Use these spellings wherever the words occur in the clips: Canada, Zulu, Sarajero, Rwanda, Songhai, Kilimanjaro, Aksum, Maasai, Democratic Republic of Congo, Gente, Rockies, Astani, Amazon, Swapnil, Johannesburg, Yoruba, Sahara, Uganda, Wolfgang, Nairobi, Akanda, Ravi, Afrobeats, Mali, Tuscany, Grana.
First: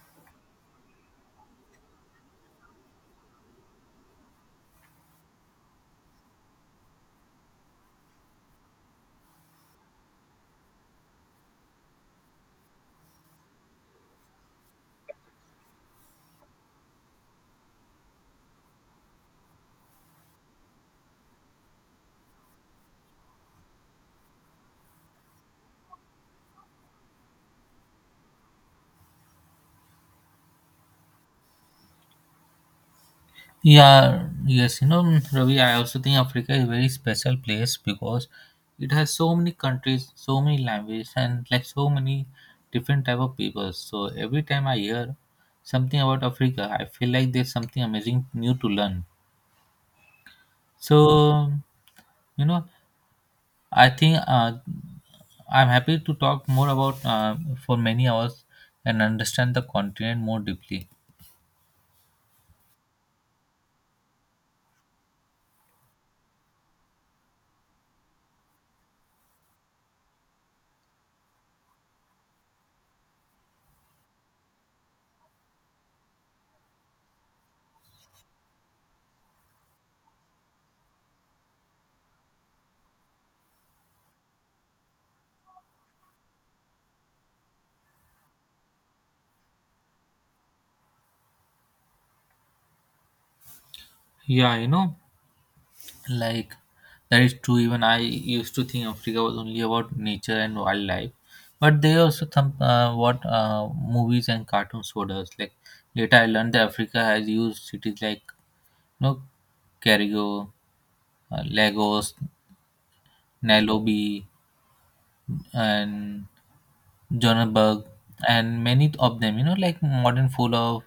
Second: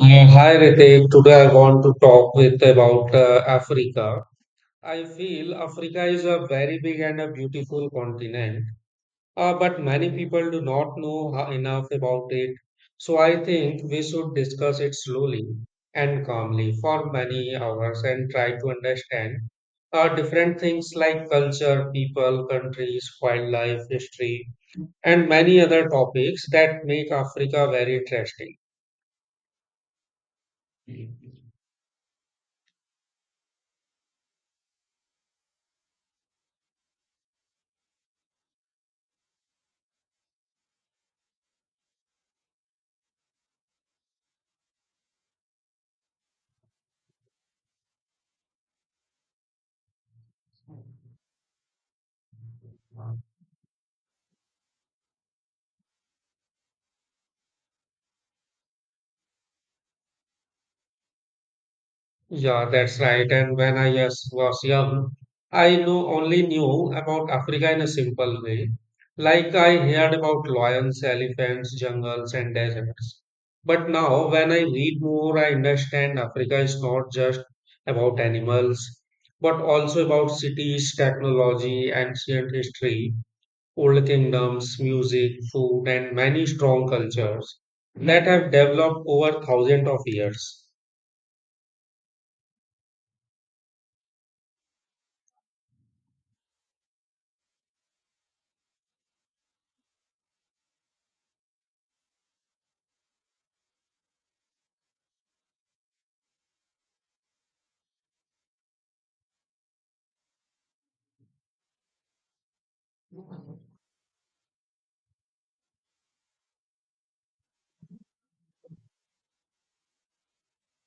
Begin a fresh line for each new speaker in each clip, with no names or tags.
Hi Ritik, today I want to talk with about Africa. I feel Africa is a very big and a beautiful continent, but many people do not know enough about it. So I think we should discuss it slowly and calmly for many hours and try to understand different things like culture, people, countries, wildlife, history, and many other topics that make Africa very interesting.
Ravi, I also think Africa is a very special place because it has so many countries, so many languages, and like so many different type of people. So every time I hear something about Africa, I feel like there's something amazing new to learn. So you know, I think uh, I'm happy to talk more about for many hours and understand the continent more deeply.
Yeah, that's right. And when I was young, I know only knew about Africa in a simple way. Like I heard about lions, elephants, jungles, and deserts. But now, when I read more, I understand Africa is not just about animals, but also about cities, technology, ancient history, old kingdoms, music, food, and many strong cultures that have developed over thousands of years.
Yeah, you know. Like that is true. Even I used to think Africa was only about nature and wildlife, but they also some what movies and cartoons showed us. Like later, I learned that Africa has used cities like you know, Carrigo, Lagos, Nairobi, and Johannesburg, and many of them. You know, like modern full of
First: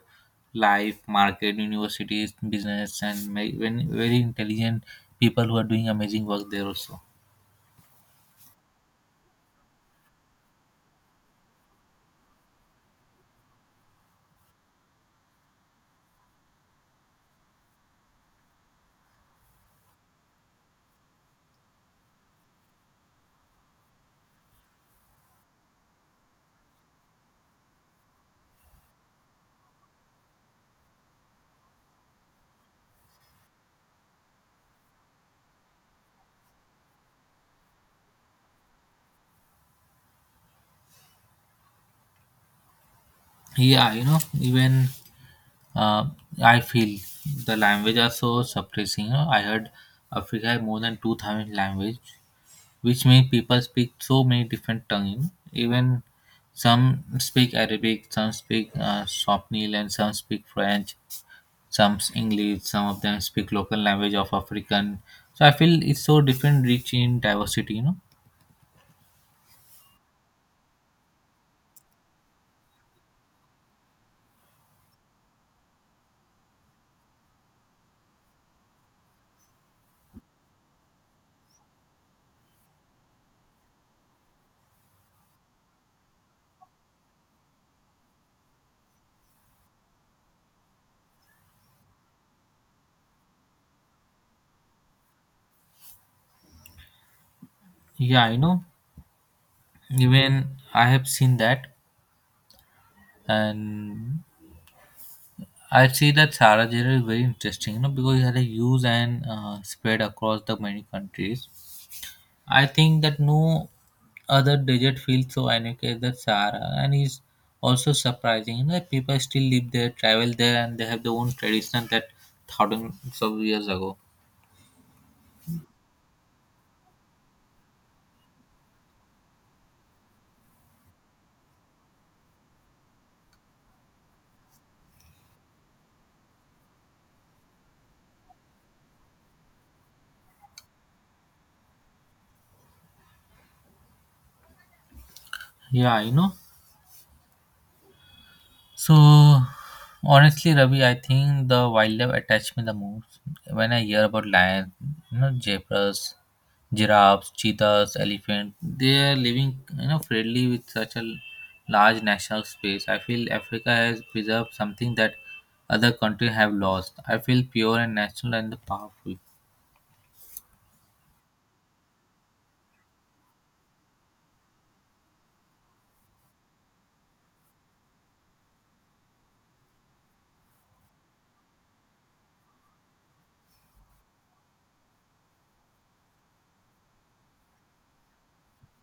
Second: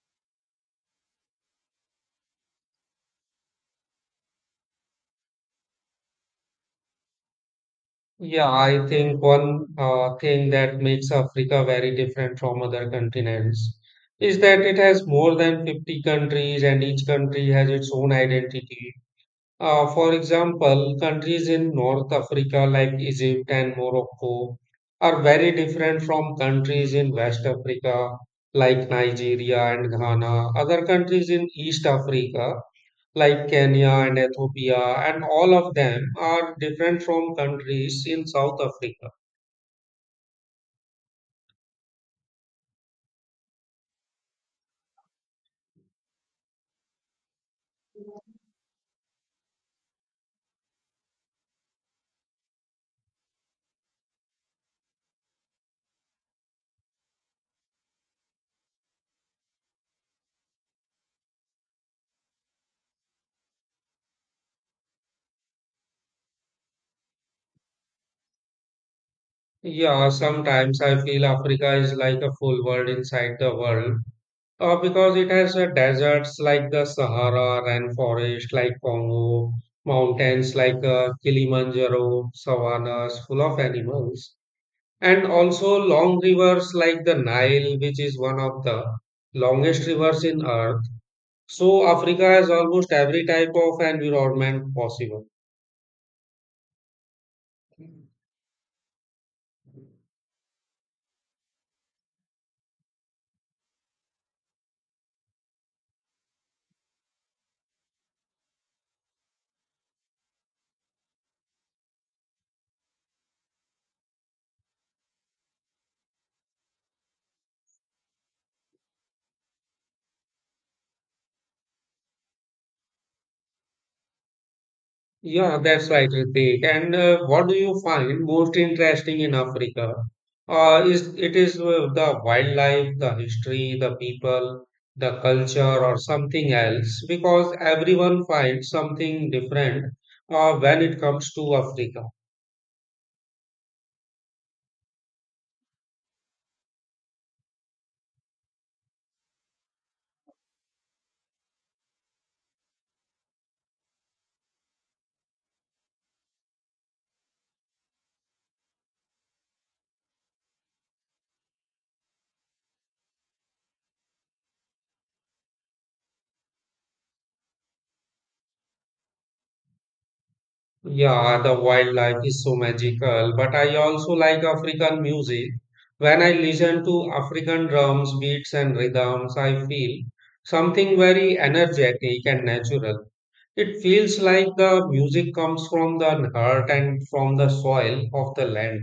life, market, universities, business, and very intelligent people who are doing amazing work there also.
Yeah, I think one thing that makes Africa very different from other continents is that it has more than 50 countries and each country has its own identity. For example, countries in North Africa like Egypt and Morocco are very different from countries in West Africa like Nigeria and Ghana. Other countries in East Africa like Kenya and Ethiopia, and all of them are different from countries in South Africa.
Yeah, you know, even uh, I feel the language are so suppressing. You know, I heard Africa have more than 2,000 language, which means people speak so many different tongues. You know? Even some speak Arabic, some speak Swapnil, and some speak French, English. Some of them speak local language of African. So I feel it's so different, rich in diversity. You know,
Yeah, sometimes I feel Africa is like a full world inside the world because it has deserts like the Sahara, rainforest like Congo, mountains like Kilimanjaro, savannas full of animals, and also long rivers like the Nile, which is one of the longest rivers in Earth. So Africa has almost every type of environment possible.
yeah, you know, even I have seen that, and I'd say that Sarajero is very interesting, you know, because it had a use and spread across the many countries. I think that no other desert feels so unique as the Sahara, and is also surprising. You know, that people still live there, travel there, and they have their own tradition that thousands of years ago.
Yeah, that's right, Ritik. And what do you find most interesting in Africa? Is it is the wildlife, the history, the people, the culture, or something else? Because everyone finds something different when it comes to Africa.
Yeah, you know, So Honestly, Ravi, I think the wildlife attached me the most. When I hear about lions, you know, zebras, giraffes, cheetahs, elephants, they are living, you know, freely with such a large national space. I feel Africa has preserved something that other countries have lost. I feel pure and natural and powerful.
Yeah, the wildlife is so magical, but I also like African music. When I listen to African drums, beats, and rhythms, I feel something very energetic and natural. It feels like the music comes from the heart and from the soil of the land.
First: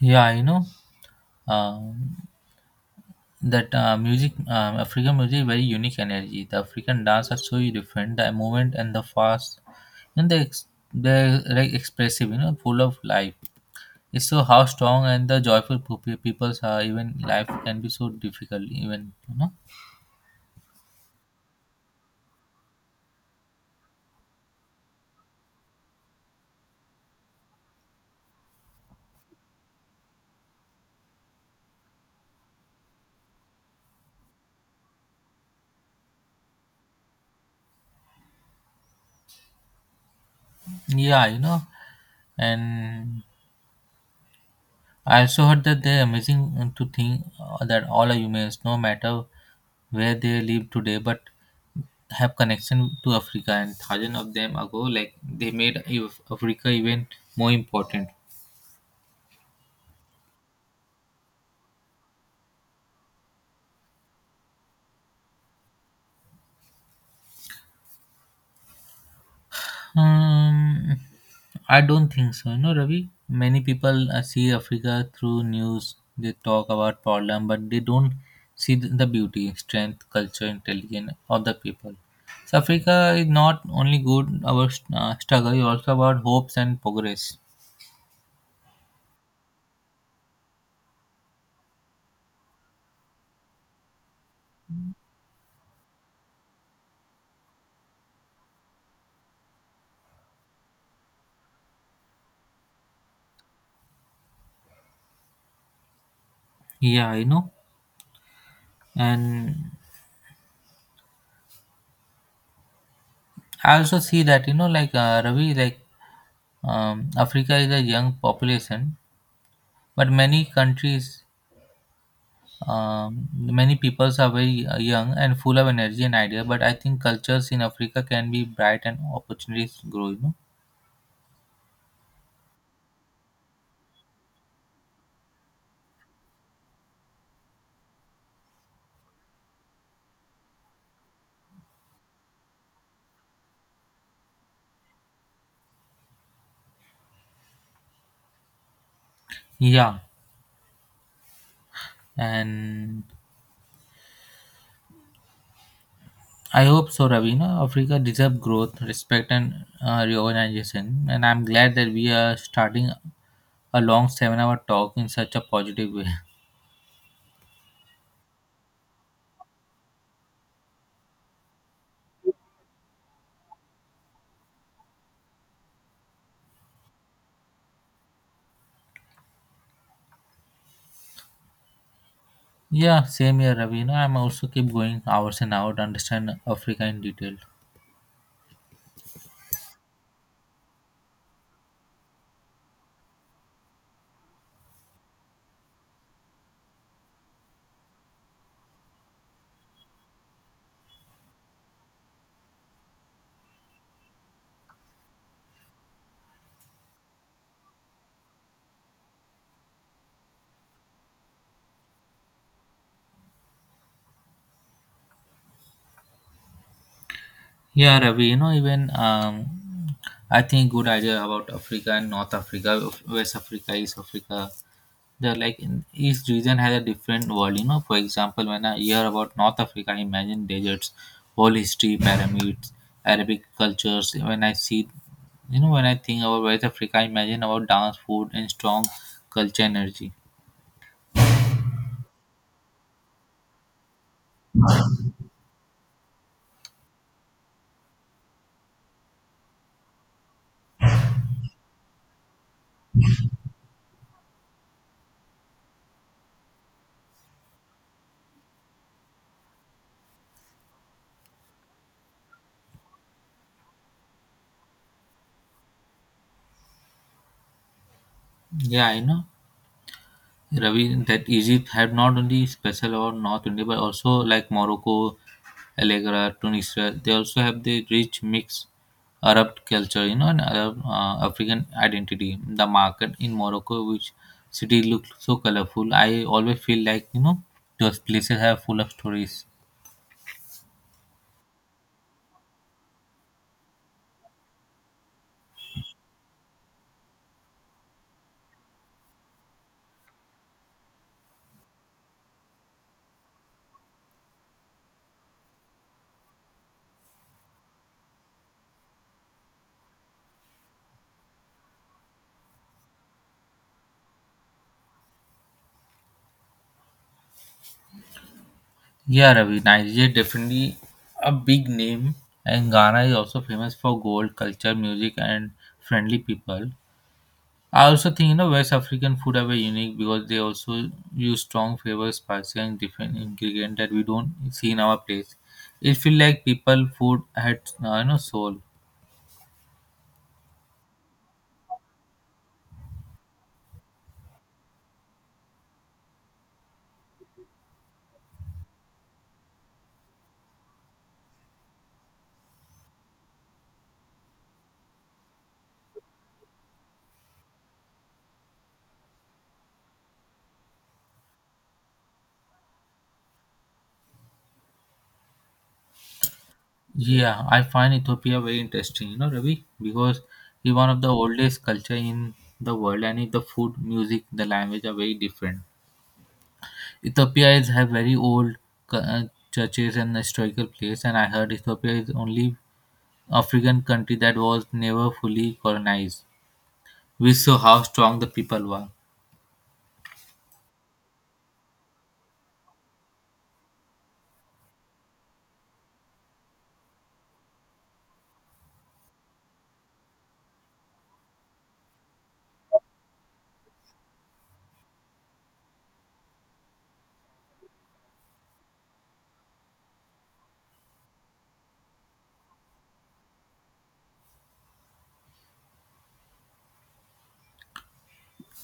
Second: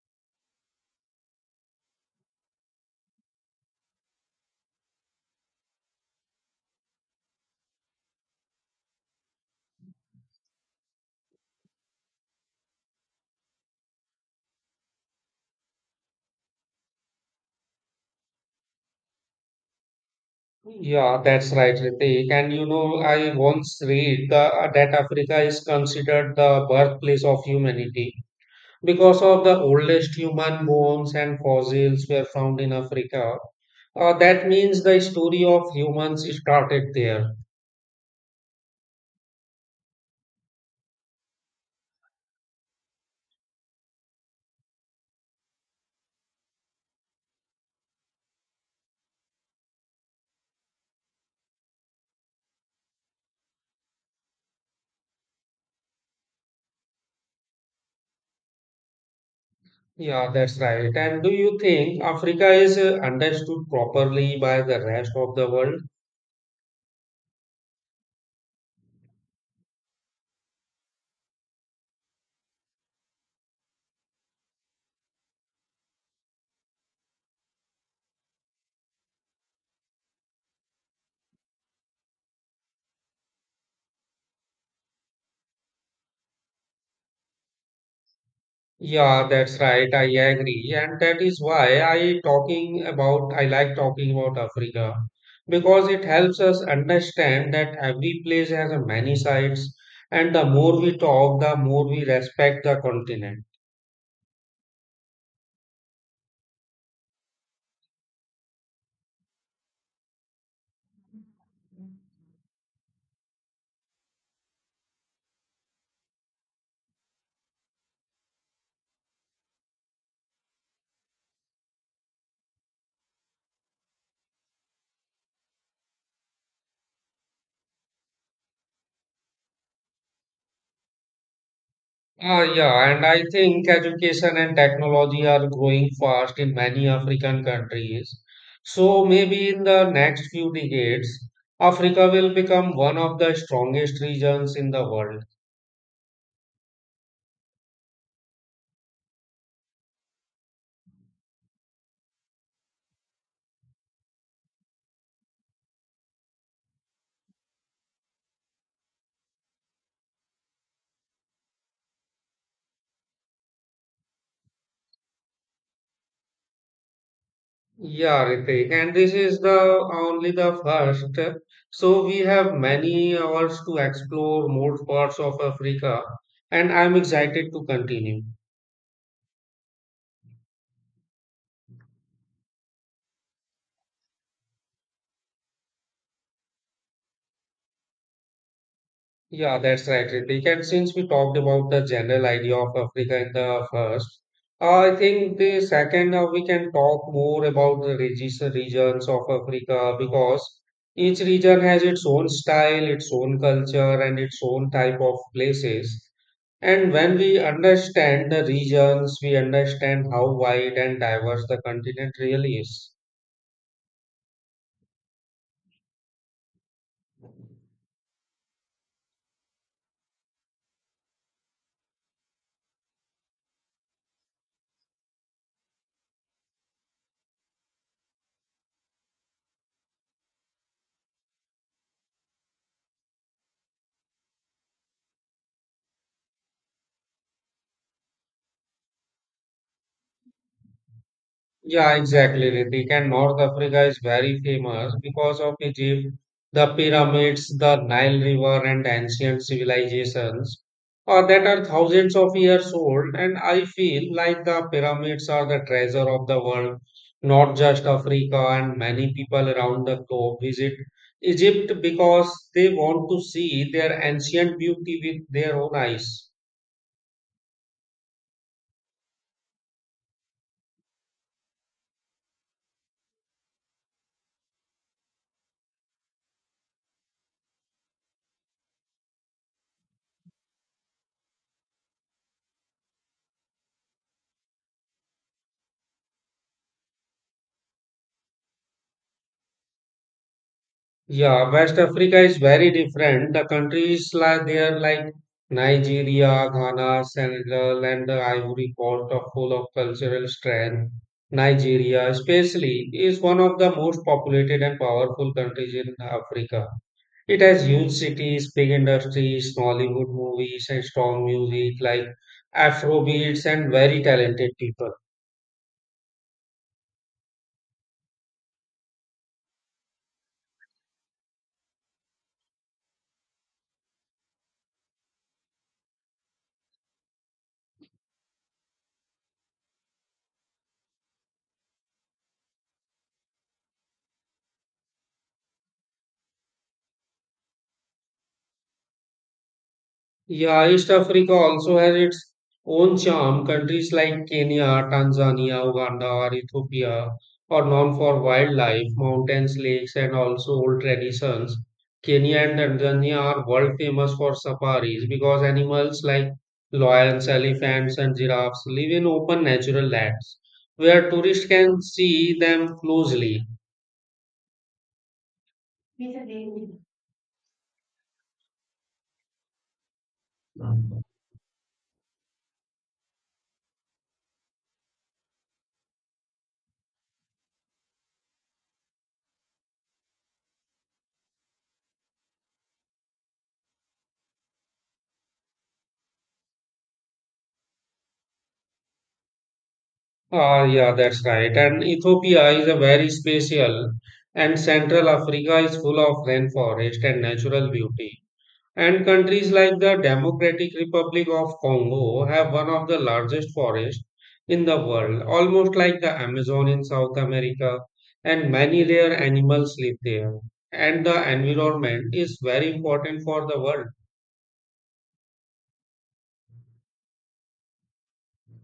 Yeah, you know. Um, that Music, african music very unique energy, the african dance are so different, the movement and the fast, and they're like expressive, you know, full of life, it's so how strong and the joyful peoples are, even life can be so difficult, even you know.
Yeah, that's right, Ritik. And you know, I once read that Africa is considered the birthplace of humanity. Because of the oldest human bones and fossils were found in Africa, that means the story of humans started there.
Yeah you know and I also heard that they're amazing to think that all are humans, no matter where they live today, but have connection to Africa. And thousands of them ago, like they made Africa even more important.
Yeah, that's right. And do you think Africa is understood properly by the rest of the world?
Um, I don't think so. You know, Ravi, many people see Africa through news. They talk about problem, but they don't see the beauty, strength, culture, intelligence of the people. So Africa is not only good about struggle, it's also about hopes and progress.
Yeah, that's right. I agree. And that is why I like talking about Africa because it helps us understand that every place has a many sides and the more we talk, the more we respect the continent.
Yeah, you know, and I also see that, you know, like Ravi, like Africa is a young population, but many countries. Many peoples are very young and full of energy and idea, but I think cultures in Africa can be bright and opportunities grow. You know.
Ah, yeah, and I think education and technology are growing fast in many African countries. So maybe in the next few decades, Africa will become one of the strongest regions in the world.
Yeah, and I hope so, Ravi. You know, Africa deserve growth, respect, and reorganization. And I'm glad that we are starting a long 7-hour talk in such a positive way.
Yeah, Ritik, and this is the only the first. So we have many hours to explore more parts of Africa, and I'm excited to continue.
Yeah, same here, Ravi. You know, I'm also keep going hours and hours to understand Africa in detail.
Yeah, that's right, Ritik. And since we talked about the general idea of Africa in the first, I think the second we can talk more about the regions of Africa because each region has its own style, its own culture, and its own type of places. And when we understand the regions, we understand how wide and diverse the continent really is.
Yeah, Ravi, you know, even I think good idea about Africa and North Africa, West Africa, East Africa. They're like in each region has a different world. You know, for example, when I hear about North Africa, I imagine deserts, whole history, pyramids, Arabic cultures. When I see, you know, when I think about West Africa, I imagine about dance, food, and strong culture energy.
Yeah, exactly, Ritik. And North Africa is very famous because of Egypt, the pyramids, the Nile River, and ancient civilizations that are thousands of years old. And I feel like the pyramids are the treasure of the world, not just Africa. And many people around the globe visit Egypt because they want to see their ancient beauty with their own eyes.
Yeah, you know. Ravi, that Egypt had not only special or North India, but also like Morocco, Allegra, Tunisia, they also have the rich mix Arab culture, you know, and Arab African identity. The market in Morocco, which city looks so colorful, I always feel like, you know, those places are full of stories.
Yeah, West Africa is very different. The countries like there like Nigeria, Ghana, Senegal, and the Ivory Coast are full of cultural strength. Nigeria, especially, is one of the most populated and powerful countries in Africa. It has huge cities, big industries, Nollywood movies, and strong music like Afrobeats and very talented people.
Yeah, Ravi, Nigeria definitely a big name, and Ghana is also famous for gold, culture, music, and friendly people. I also think, you know, West African food are very unique because they also use strong flavors, spices, and different ingredient that we don't see in our place. It feels like people food had you know, soul.
Yeah, East Africa also has its own charm. Countries like Kenya, Tanzania, Uganda, or Ethiopia are known for wildlife, mountains, lakes, and also old traditions. Kenya and Tanzania are world famous for safaris because animals like lions, elephants, and giraffes live in open natural lands where tourists can see them closely.
Yeah, I find Ethiopia very interesting, you know, Ravi, because it's one of the oldest culture in the world, and the food, music, the language are very different. Ethiopia is have very old cu- uh, churches and historical place, and I heard Ethiopia is only African country that was never fully colonized. We saw how strong the people were.
Ah, yeah, that's right. And Ethiopia is a very special, and Central Africa is full of rainforest and natural beauty. And countries like the Democratic Republic of Congo have one of the largest forests in the world, almost like the Amazon in South America, and many rare animals live there. And the environment is very important for the world.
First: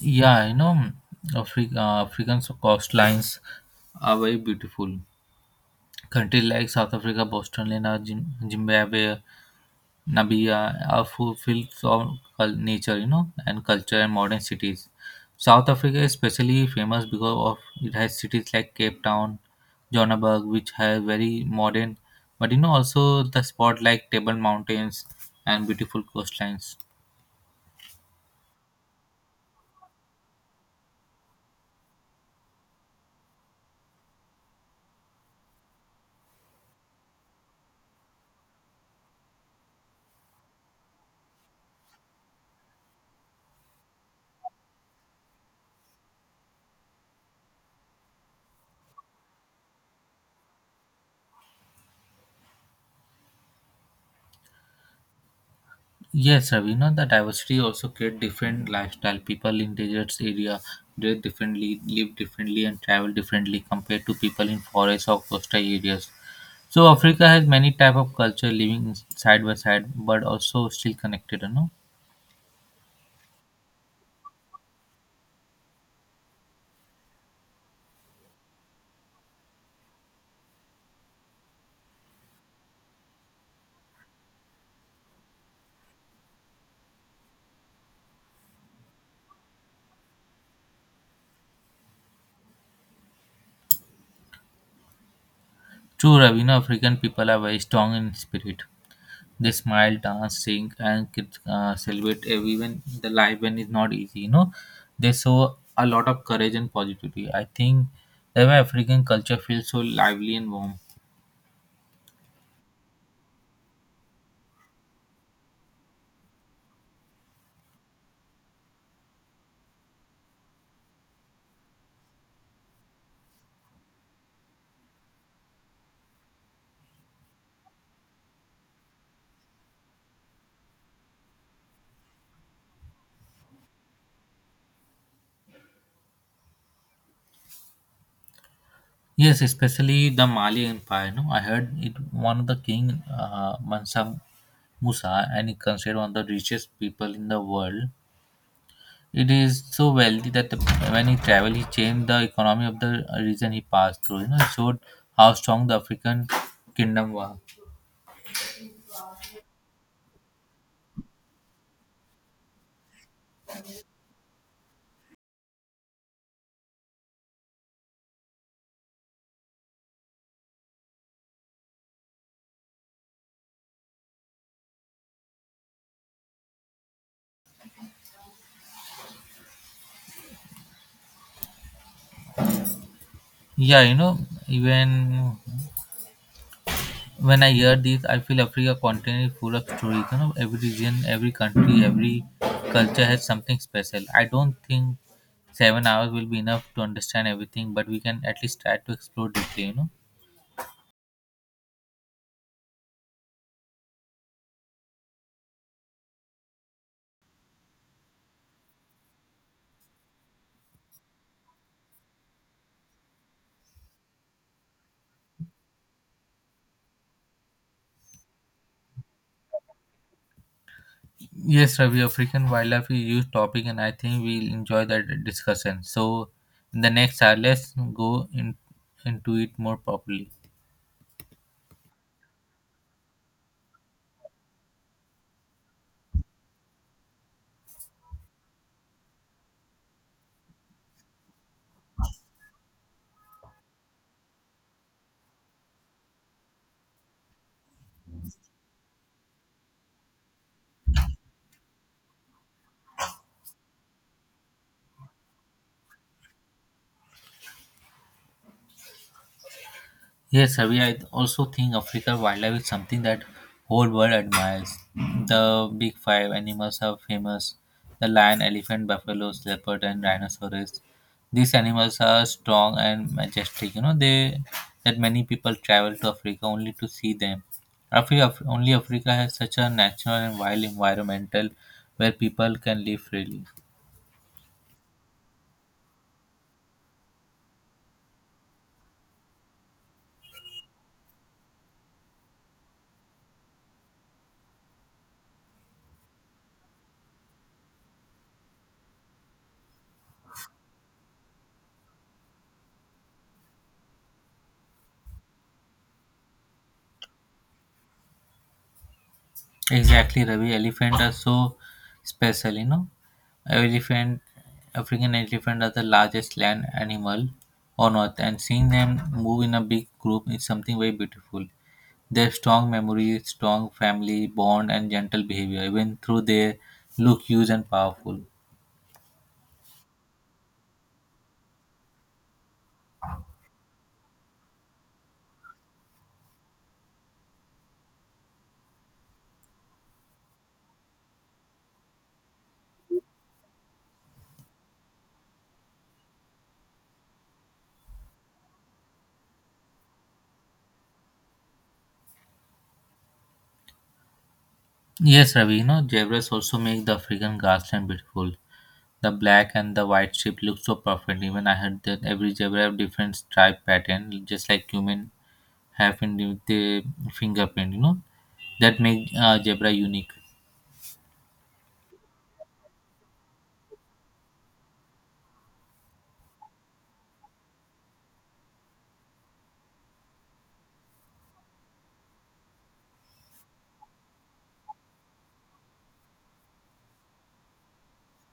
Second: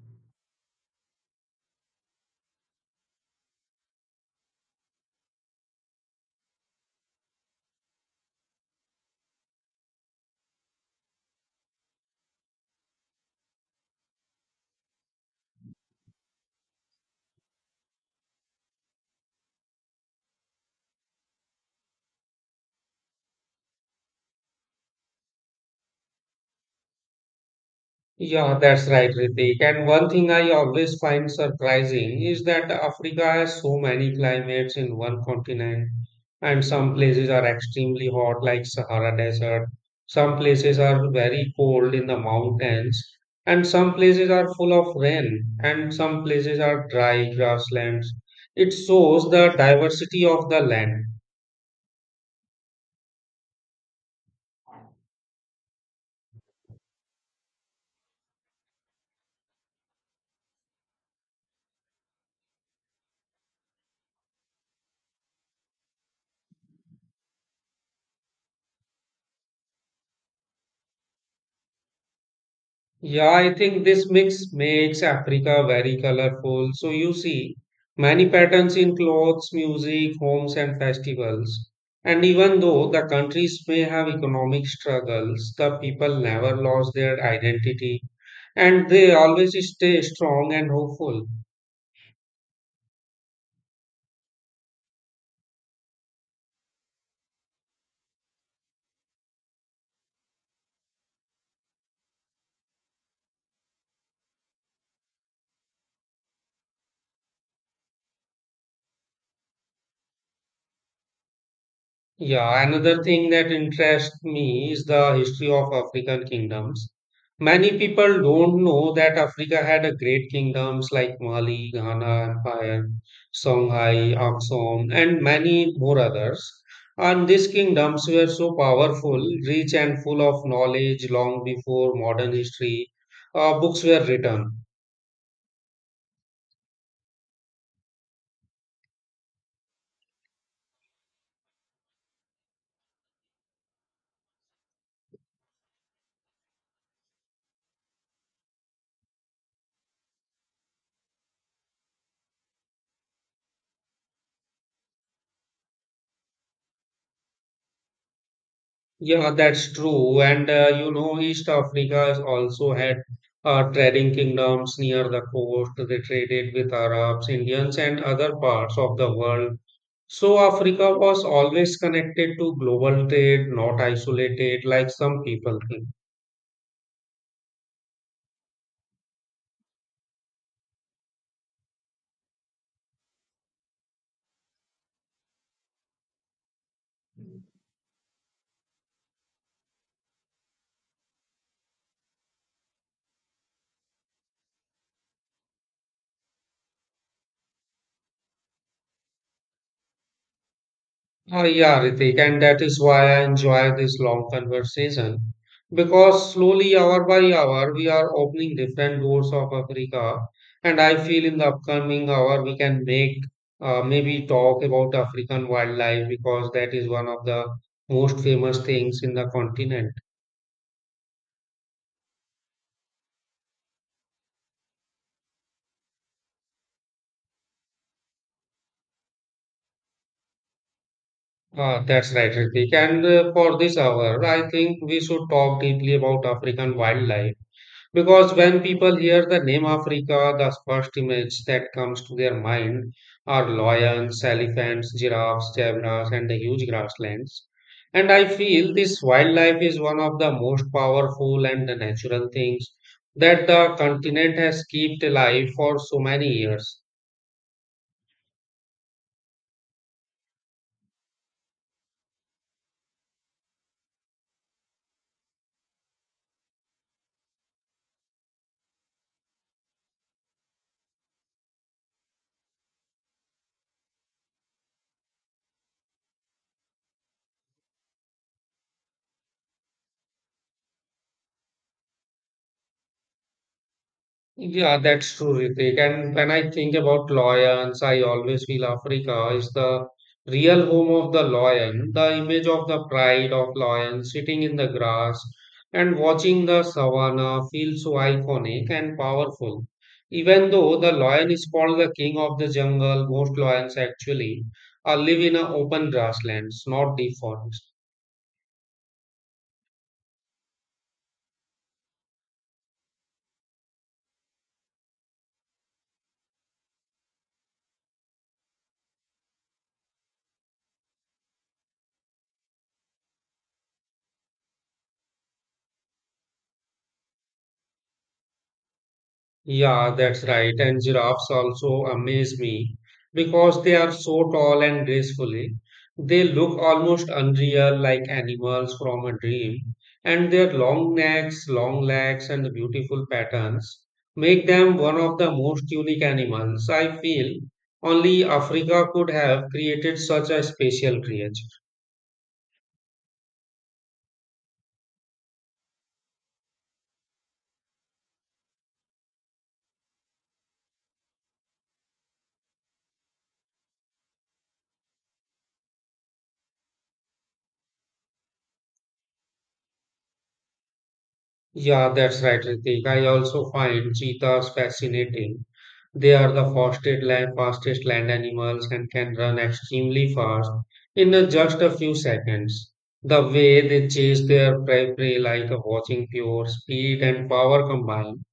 Yeah, you know, African coastlines are very beautiful. Countries like South Africa, Botswana, Zimbabwe, Namibia are full filled of nature, you know, and culture and modern cities. South Africa is especially famous because of it has cities like Cape Town, Johannesburg, which have very modern, but you know also the spot like Table Mountains and beautiful coastlines.
Yeah, that's right, Ritik. And one thing I always find surprising is that Africa has so many climates in one continent, and some places are extremely hot, like Sahara Desert. Some places are very cold in the mountains, and some places are full of rain, and some places are dry grasslands. It shows the diversity of the land.
Yes, Ravi, you know the diversity also create different lifestyle. People in deserts area dress differently, live differently, and travel differently compared to people in forests or coastal areas. So Africa has many type of culture living side by side, but also still connected. You know,
Yeah, I think this mix makes Africa very colorful. So you see many patterns in clothes, music, homes, and festivals. And even though the countries may have economic struggles, the people never lost their identity and they always stay strong and hopeful.
true, Ravi. You know, African people are very strong in spirit. They smile, dance, sing, and kids celebrate, even the life when is not easy, you know, they show a lot of courage and positivity. I think that my african culture feels so lively and warm.
Yeah, another thing that interests me is the history of African kingdoms. Many people don't know that Africa had a great kingdoms like Mali, Ghana Empire, Songhai, Aksum, and many more others. And these kingdoms were so powerful, rich, and full of knowledge long before modern history books were written.
Yes, especially the Mali empire, no, I heard it one of the king, Mansa Musa, and he considered one of the richest people in the world. It is so wealthy that the, when he traveled he changed the economy of the region he passed through, you know, it showed how strong the african kingdom was.
Yeah, that's true. And you know, East Africa has also had trading kingdoms near the coast. They traded with Arabs, Indians, and other parts of the world. So Africa was always connected to global trade, not isolated like some people think.
Yeah, you know, even when I hear this, I feel Africa continent is full of stories. You know, every region, every country, every culture has something special. I don't think 7 hours will be enough to understand everything, but we can at least try to explore deeply. You know.
Oh, yeah, Ritik, and that is why I enjoy this long conversation because slowly, hour by hour, we are opening different doors of Africa. And I feel in the upcoming hour, we can make maybe talk about African wildlife because that is one of the most famous things in the continent.
Yes, Ravi, African wildlife is a huge topic, and I think we'll enjoy that discussion. So, in the next hour, let's into it more properly.
That's right, Ritik. And for this hour, I think we should talk deeply about African wildlife. Because when people hear the name Africa, the first image that comes to their mind are lions, elephants, giraffes, zebras, and the huge grasslands. And I feel this wildlife is one of the most powerful and the natural things that the continent has kept alive for so many years.
Yes, Ravi, I also think African wildlife is something that whole world admires. The big five animals are famous. The lion, elephant, buffaloes, leopard and rhinoceros. These animals are strong and majestic. You know, they that many people travel to Africa only to see them. Africa, only Africa has such a natural and wild environmental where people can live freely.
Yeah, that's true, Ritik. And when I think about lions, I always feel Africa is the real home of the lion, the image of the pride of lions sitting in the grass and watching the savannah feels so iconic and powerful. Even though the lion is called the king of the jungle, most lions actually live in a open grasslands, not deep forests.
Exactly, Ravi. Elephant are so special, you know. Elephant, African elephant are the largest land animal on earth, and seeing them move in a big group is something very beautiful. Their strong memory, strong family bond, and gentle behavior, even through their look huge and powerful.
Yeah, that's right. And giraffes also amaze me because they are so tall and gracefully. They look almost unreal, like animals from a dream. And their long necks, long legs, and beautiful patterns make them one of the most unique animals. I feel only Africa could have created such a special creature.
Yes, Ravi. You know, zebras also make the African grassland beautiful. The black and the white strip look so perfect. Even I heard that every zebra have different stripe pattern, just like human happened with the fingerprint, you know, that make zebra unique.
Yeah, that's right, Ritik. I also find cheetahs fascinating. They are the fastest land animals and can run extremely fast in just a few seconds. The way they chase their prey like a watching pure speed and power combined.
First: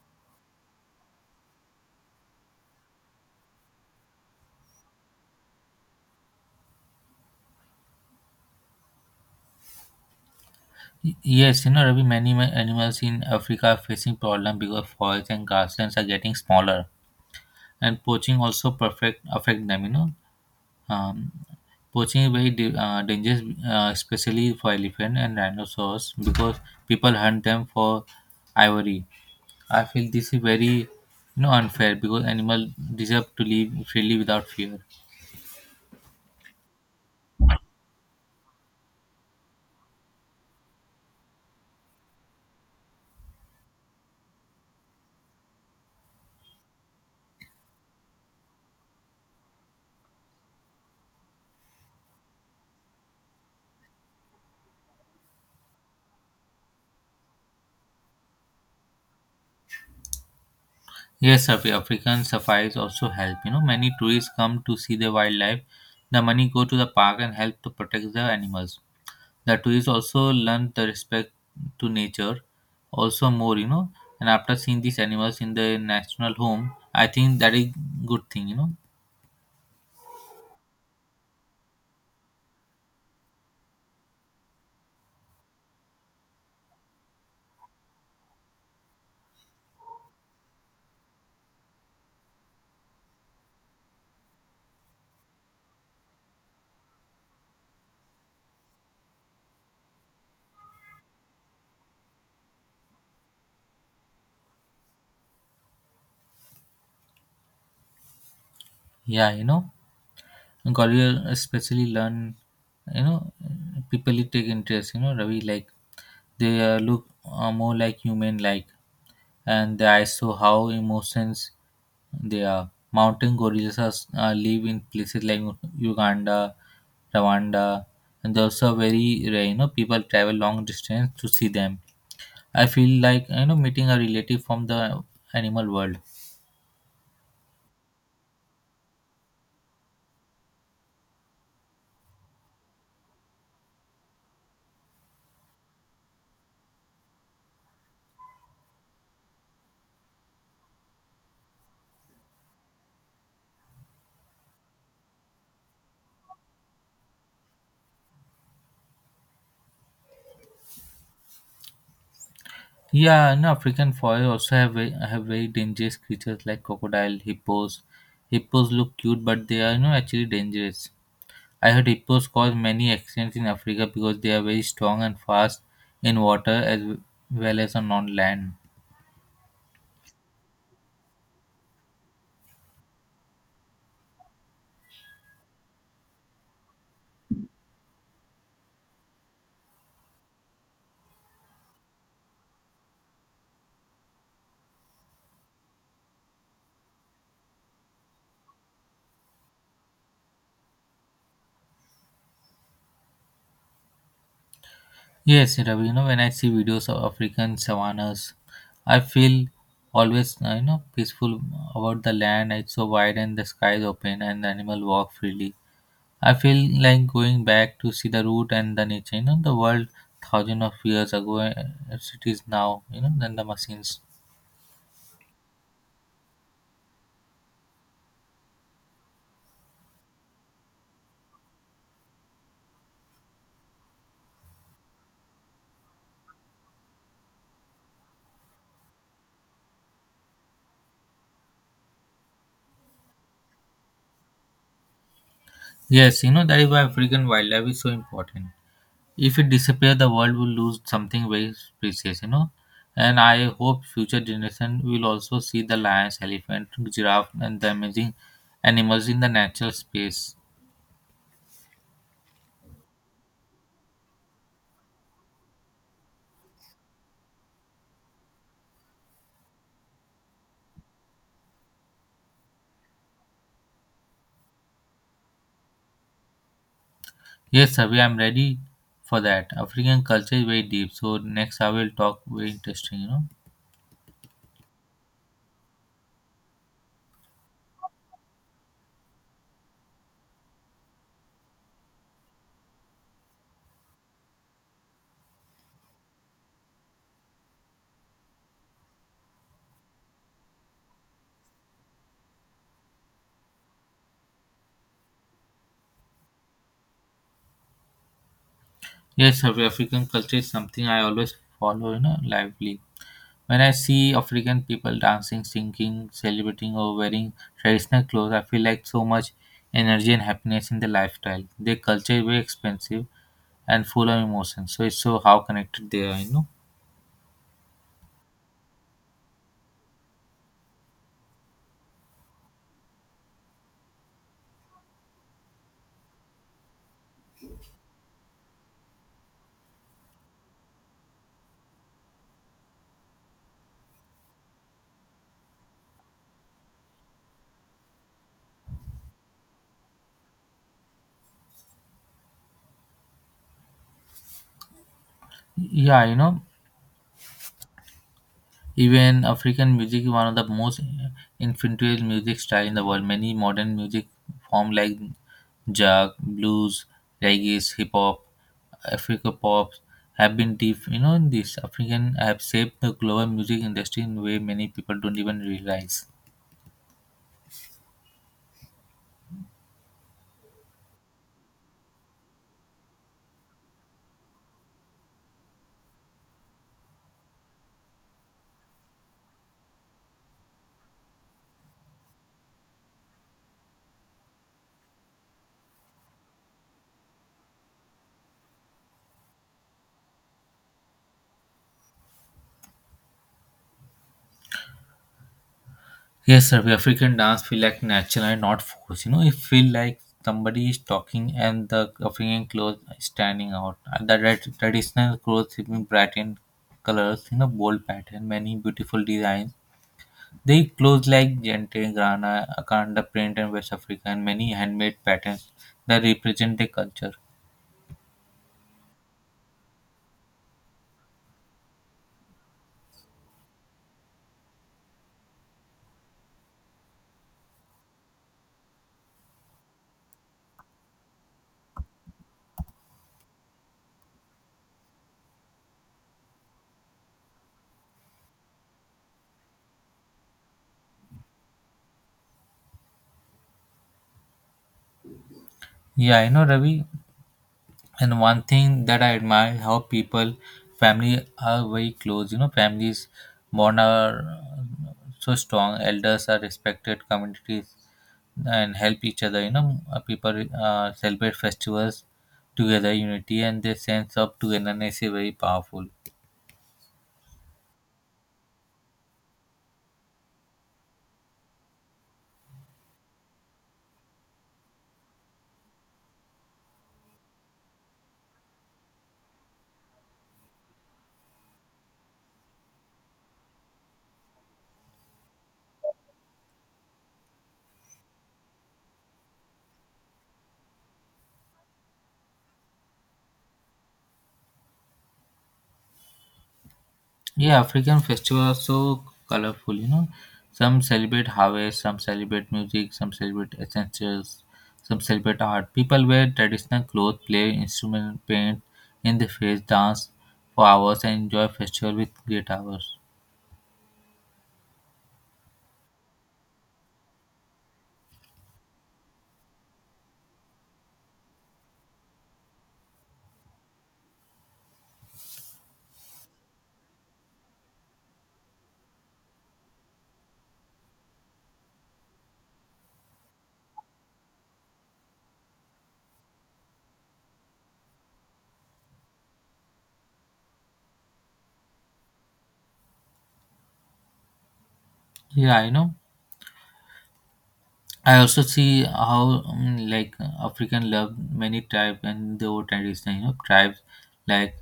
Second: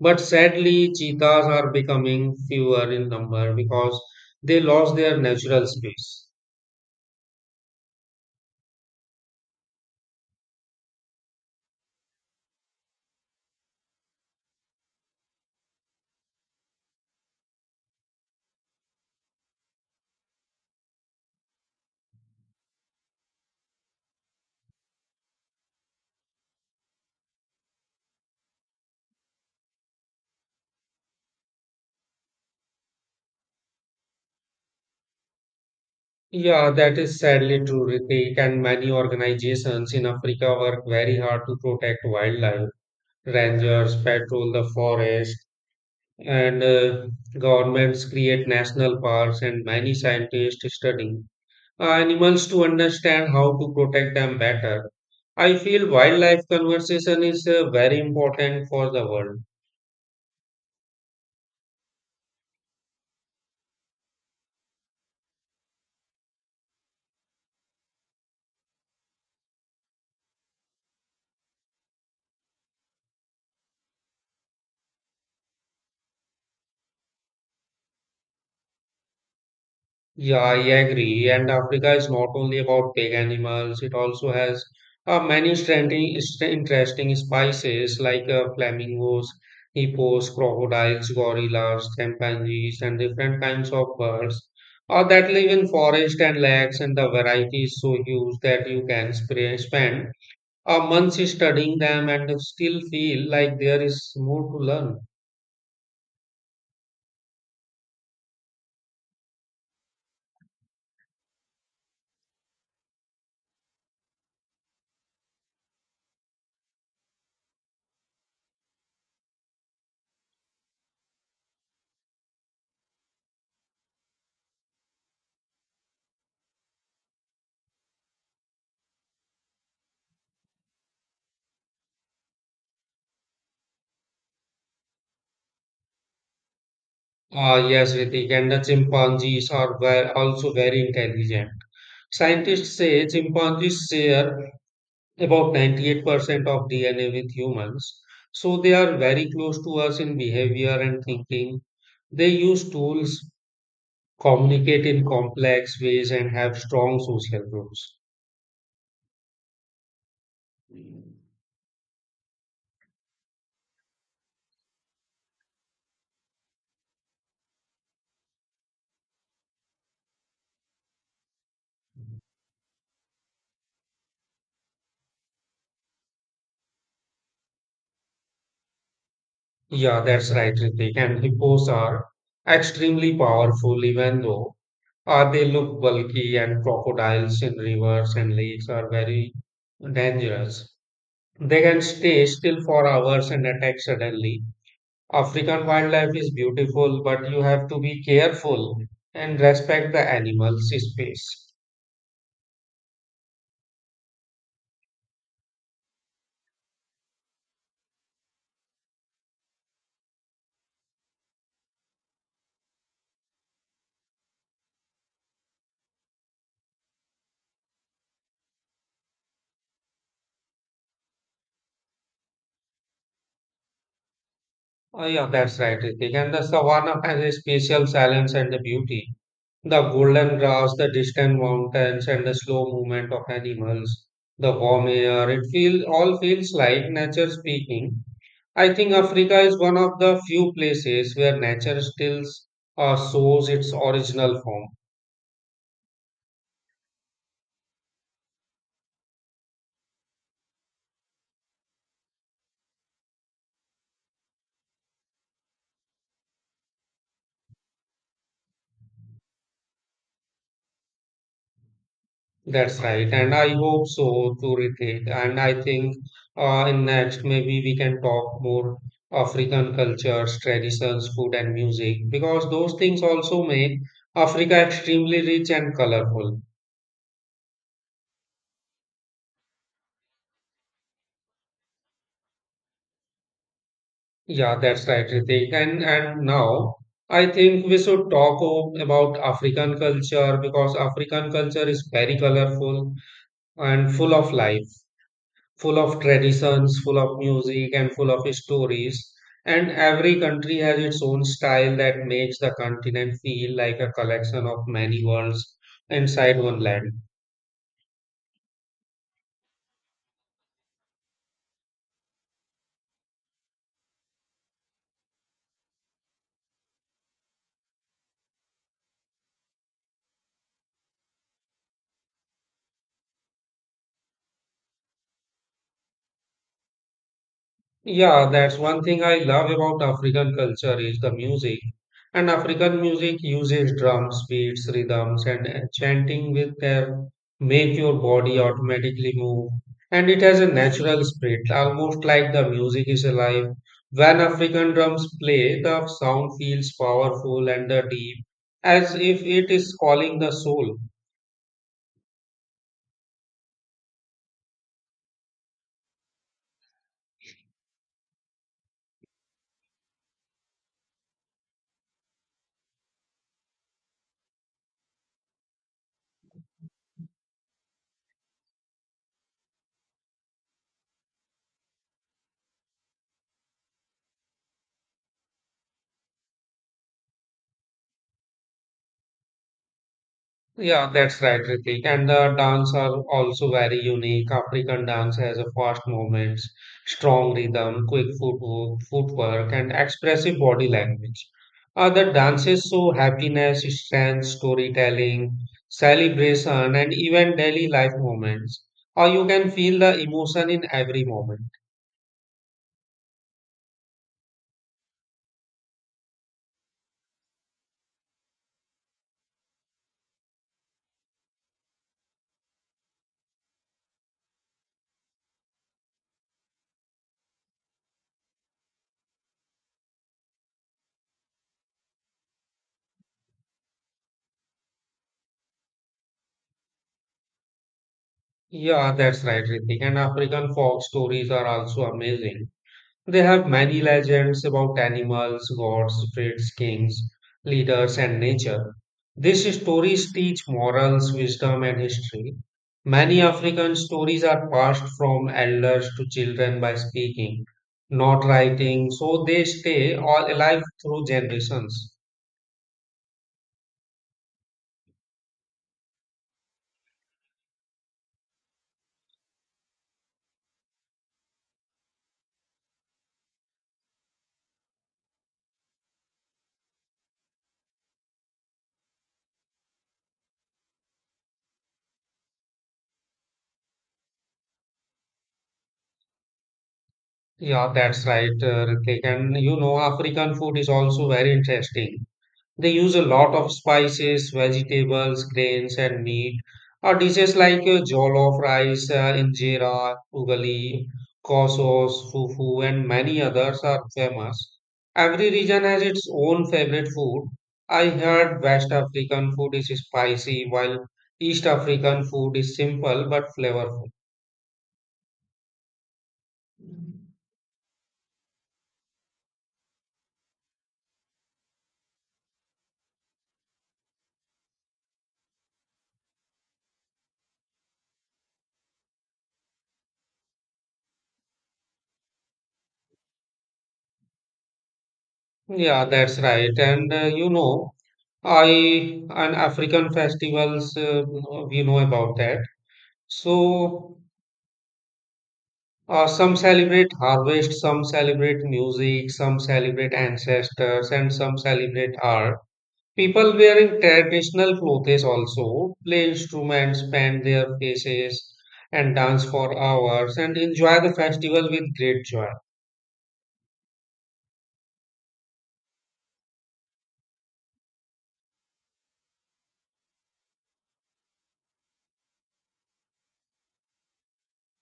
But sadly, cheetahs are becoming fewer in number because they lost their natural space.
Yes, you know, Ravi, many animals in africa are facing problem because forests and grasslands are getting smaller, and poaching also perfect affect them, you know. um, Poaching is very dangerous especially for elephant and rhinoceros because people hunt them for ivory. I feel this is very, you know, unfair because animal deserve to live freely without fear.
Yeah, that is sadly true, Ritik, and many organizations in Africa work very hard to protect wildlife. Rangers patrol the forest and governments create national parks and many scientists study animals to understand how to protect them better. I feel wildlife conservation is very important for the world.
Yes, African safaris also help. You know, many tourists come to see the wildlife. The money go to the park and help to protect the animals. The tourists also learn the respect to nature, also more. You know, and after seeing these animals in the national home, I think that is good thing. You know,
Yeah, I agree. And Africa is not only about big animals, it also has many interesting species like flamingos, hippos, crocodiles, gorillas, chimpanzees, and different kinds of birds that live in forest and lakes. And the variety is so huge that you can spend months studying them and still feel like there is more to learn.
yeah, you know. Got to Especially learn, you know, people take interest, you know, Ravi, like they look more like human like, and I saw how emotions they are. Mountain gorillas are, live in places like Uganda, Rwanda, and they're also very rare, you know, people travel long distance to see them. I feel like, you know, meeting a relative from the animal world.
Ah, yes, Ritik, and the chimpanzees are also very intelligent. Scientists say chimpanzees share about 98% of DNA with humans, so they are very close to us in behavior and thinking. They use tools, communicate in complex ways, and have strong social groups.
Yeah, and African forests also have very dangerous creatures like crocodile, hippos. Hippos look cute, but they are, you know, actually dangerous. I heard hippos cause many accidents in Africa because they are very strong and fast in water as well as on land.
Yeah, that's right, Ritik. And hippos are extremely powerful, even though they look bulky, and crocodiles in rivers and lakes are very dangerous. They can stay still for hours and attack suddenly. African wildlife is beautiful, but you have to be careful and respect the animals' space.
Yes, Ravi, you know, when I see videos of African savannas, I feel always, you know, peaceful about the land. It's so wide and the sky is open and the animal walk freely. I feel like going back to see the root and the nature. You know, the world thousand of years ago as it is now. You know, than the machines.
Oh, yeah, that's right, Ritik. And the savanna has a special silence and a beauty. The golden grass, the distant mountains, and the slow movement of animals, the warm air, all feels like nature speaking. I think Africa is one of the few places where nature still shows its original form.
Yes, you know that is why African wildlife is so important. If it disappears, the world will lose something very precious. You know, and I hope future generation will also see the lions, elephant, giraffe, and the amazing animals in the natural space.
That's right, and I hope so too, Ritik. And I think in next maybe we can talk more African cultures, traditions, food, and music because those things also make Africa extremely rich and colorful.
Yes, Savi, I'm ready for that. African culture is very deep, so next I will talk very interesting. You know.
Yeah, that's right, Ritik. And now I think we should talk about African culture because African culture is very colorful and full of life, full of traditions, full of music, and full of stories. And every country has its own style that makes the continent feel like a collection of many worlds inside one land.
Yes, South African culture is something I always follow, you know, lively. When I see African people dancing, singing, celebrating, or wearing traditional clothes, I feel like so much energy and happiness in their lifestyle. Their culture is very expensive and full of emotion, so it's so how connected they are, you know.
Yeah, that's one thing I love about African culture is the music. And African music uses drums, beats, rhythms, and chanting with their make your body automatically move. And it has a natural spirit, almost like the music is alive. When African drums play, the sound feels powerful and deep, as if it is calling the soul.
Yeah, you know, even African music is one of the most influential music style in the world. Many modern music form like jazz, blues, reggae, hip hop, Africa pop have been deep. You know, this African have shaped the global music industry in a way many people don't even realize.
Yeah, that's right, Ritik. And the dance are also very unique. African dance has a fast movements, strong rhythm, quick footwork, and expressive body language. Other dances show happiness, strength, storytelling, celebration, and even daily life moments. Or you can feel the emotion in every moment.
Yes, sir. The African dance feel like natural and not forced. You know, it feel like somebody is talking and the African clothes is standing out. And the traditional clothes in bright and colors, you know, bold pattern, many beautiful designs. They clothes like Gente, Grana, Akanda print and West Africa and many handmade patterns that represent the culture.
Yeah, that's right, Ritik. And African folk stories are also amazing. They have many legends about animals, gods, spirits, kings, leaders, and nature. These stories teach morals, wisdom, and history. Many African stories are passed from elders to children by speaking, not writing, so they stay all alive through generations.
Yeah, I know, Ravi. And one thing that I admire how people, family are very close. You know, families bond are so strong. Elders are respected. Communities and help each other. You know, people celebrate festivals together, unity, and their sense of togetherness is very powerful.
Yeah, that's right, Ritik. And you know, African food is also very interesting. They use a lot of spices, vegetables, grains, and meat. Dishes like jollof rice, injera, ugali, kosos, fufu, and many others are famous. Every region has its own favorite food. I heard West African food is spicy, while East African food is simple but flavorful.
Yeah, African festivals are so colorful, you know. Some celebrate harvest, some celebrate music, some celebrate essentials, some celebrate art. People wear traditional clothes, play instrument, paint in the face, dance for hours, and enjoy festival with great hours.
Yeah, that's right. And you know, I and African festivals, you know about that So, some celebrate harvest, some celebrate music, some celebrate ancestors, and some celebrate art. People wearing traditional clothes also play instruments, paint their faces, and dance for hours and enjoy the festival with great joy.
Yeah, you know. I also see how like African love many tribes and their own tradition. You know, tribes like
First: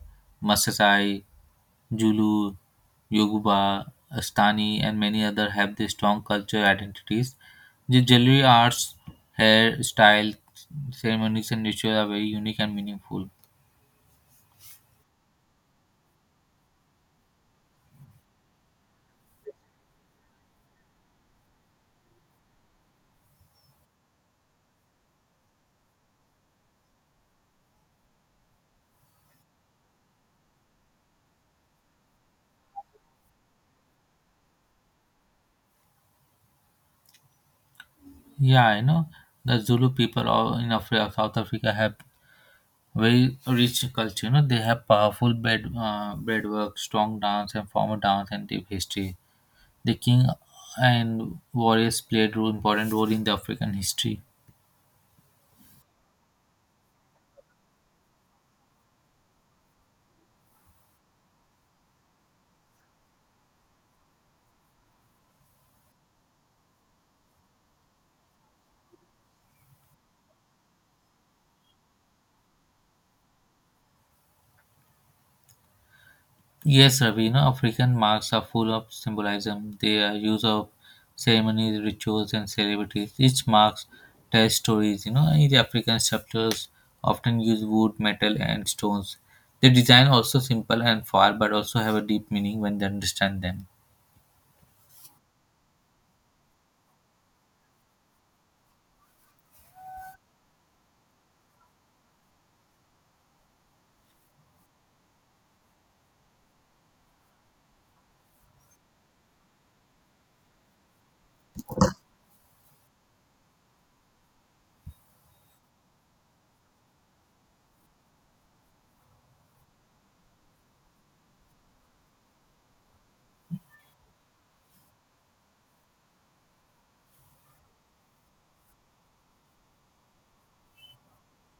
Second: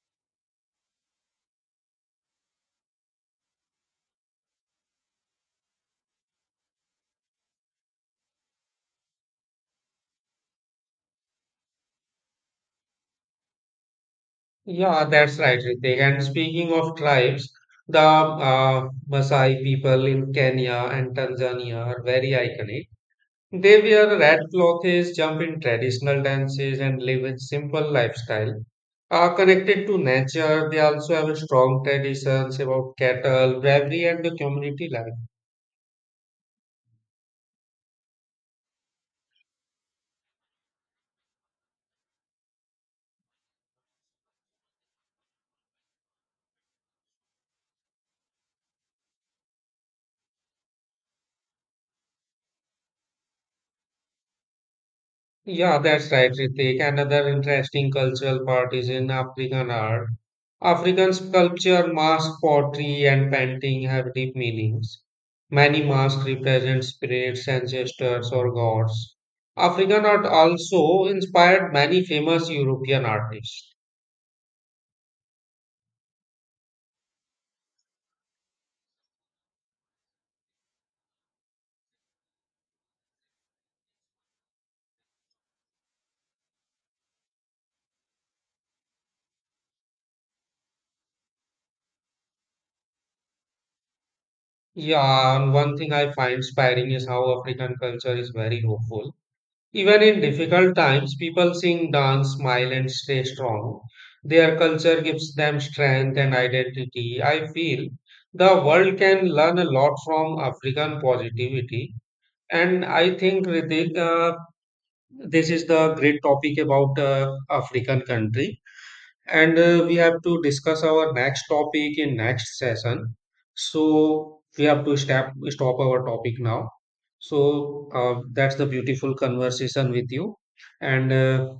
Maasai, Zulu, Yoruba, Astani, and many other have their strong cultural identities. The jewelry arts, hair style, ceremonies, and rituals are very unique and meaningful.
Yeah, that's right, Ritik. And speaking of tribes, the Maasai people in Kenya and Tanzania are very iconic. They wear red clothes, jump in traditional dances, and live a simple lifestyle. Are connected to nature, they also have strong traditions about cattle, bravery, and the community life.
Yeah, I know the Zulu people all in Africa, South Africa have very rich culture. You know, they have powerful bed bread work, strong dance, and formal dance and deep history. The king and warriors played important role in the African history.
Yeah, that's right, Ritik. Another interesting cultural part is in African art. African sculpture, mask pottery, and painting have deep meanings. Many masks represent spirits, ancestors, or gods. African art also inspired many famous European artists.
Yes, Ravi, you know, African marks are full of symbolism. They are use of ceremonies, rituals, and celebrities. Each marks tells stories. You know, in the African sculptures often use wood, metal, and stones. The design also simple and far, but also have a deep meaning when they understand them.
Yeah, and one thing I find inspiring is how African culture is very hopeful. Even in difficult times, people sing, dance, smile, and stay strong. Their culture gives them strength and identity. I feel the world can learn a lot from African positivity. And I think, Ritik, this is the great topic about African country, and we have to discuss our next topic in next session, so we have to stop our topic now. So that's the beautiful conversation with you, and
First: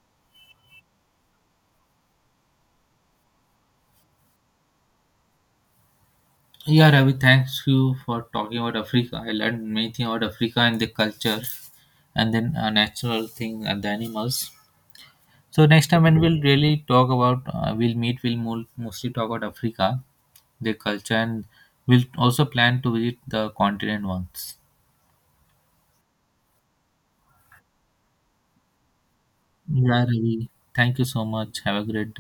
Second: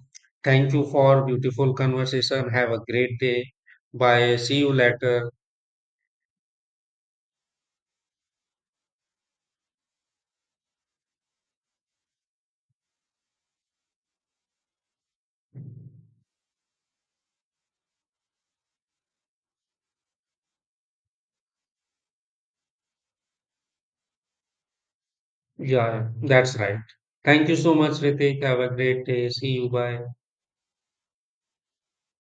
thank you for beautiful conversation. Have a great day. Bye, see you later.
Yeah, Ravi, thanks you for talking about Africa. I learned many things about Africa and the culture, and then a natural thing and the animals. So next time when we'll really talk about, we'll meet. We'll mostly talk about Africa, their culture, and we'll also plan to visit the continent once.
Yeah, that's right. Thank you so much, Ritik. Have a great day. See you.
Yeah,
Bye.
Ravi. Thank you so much. Have a great day.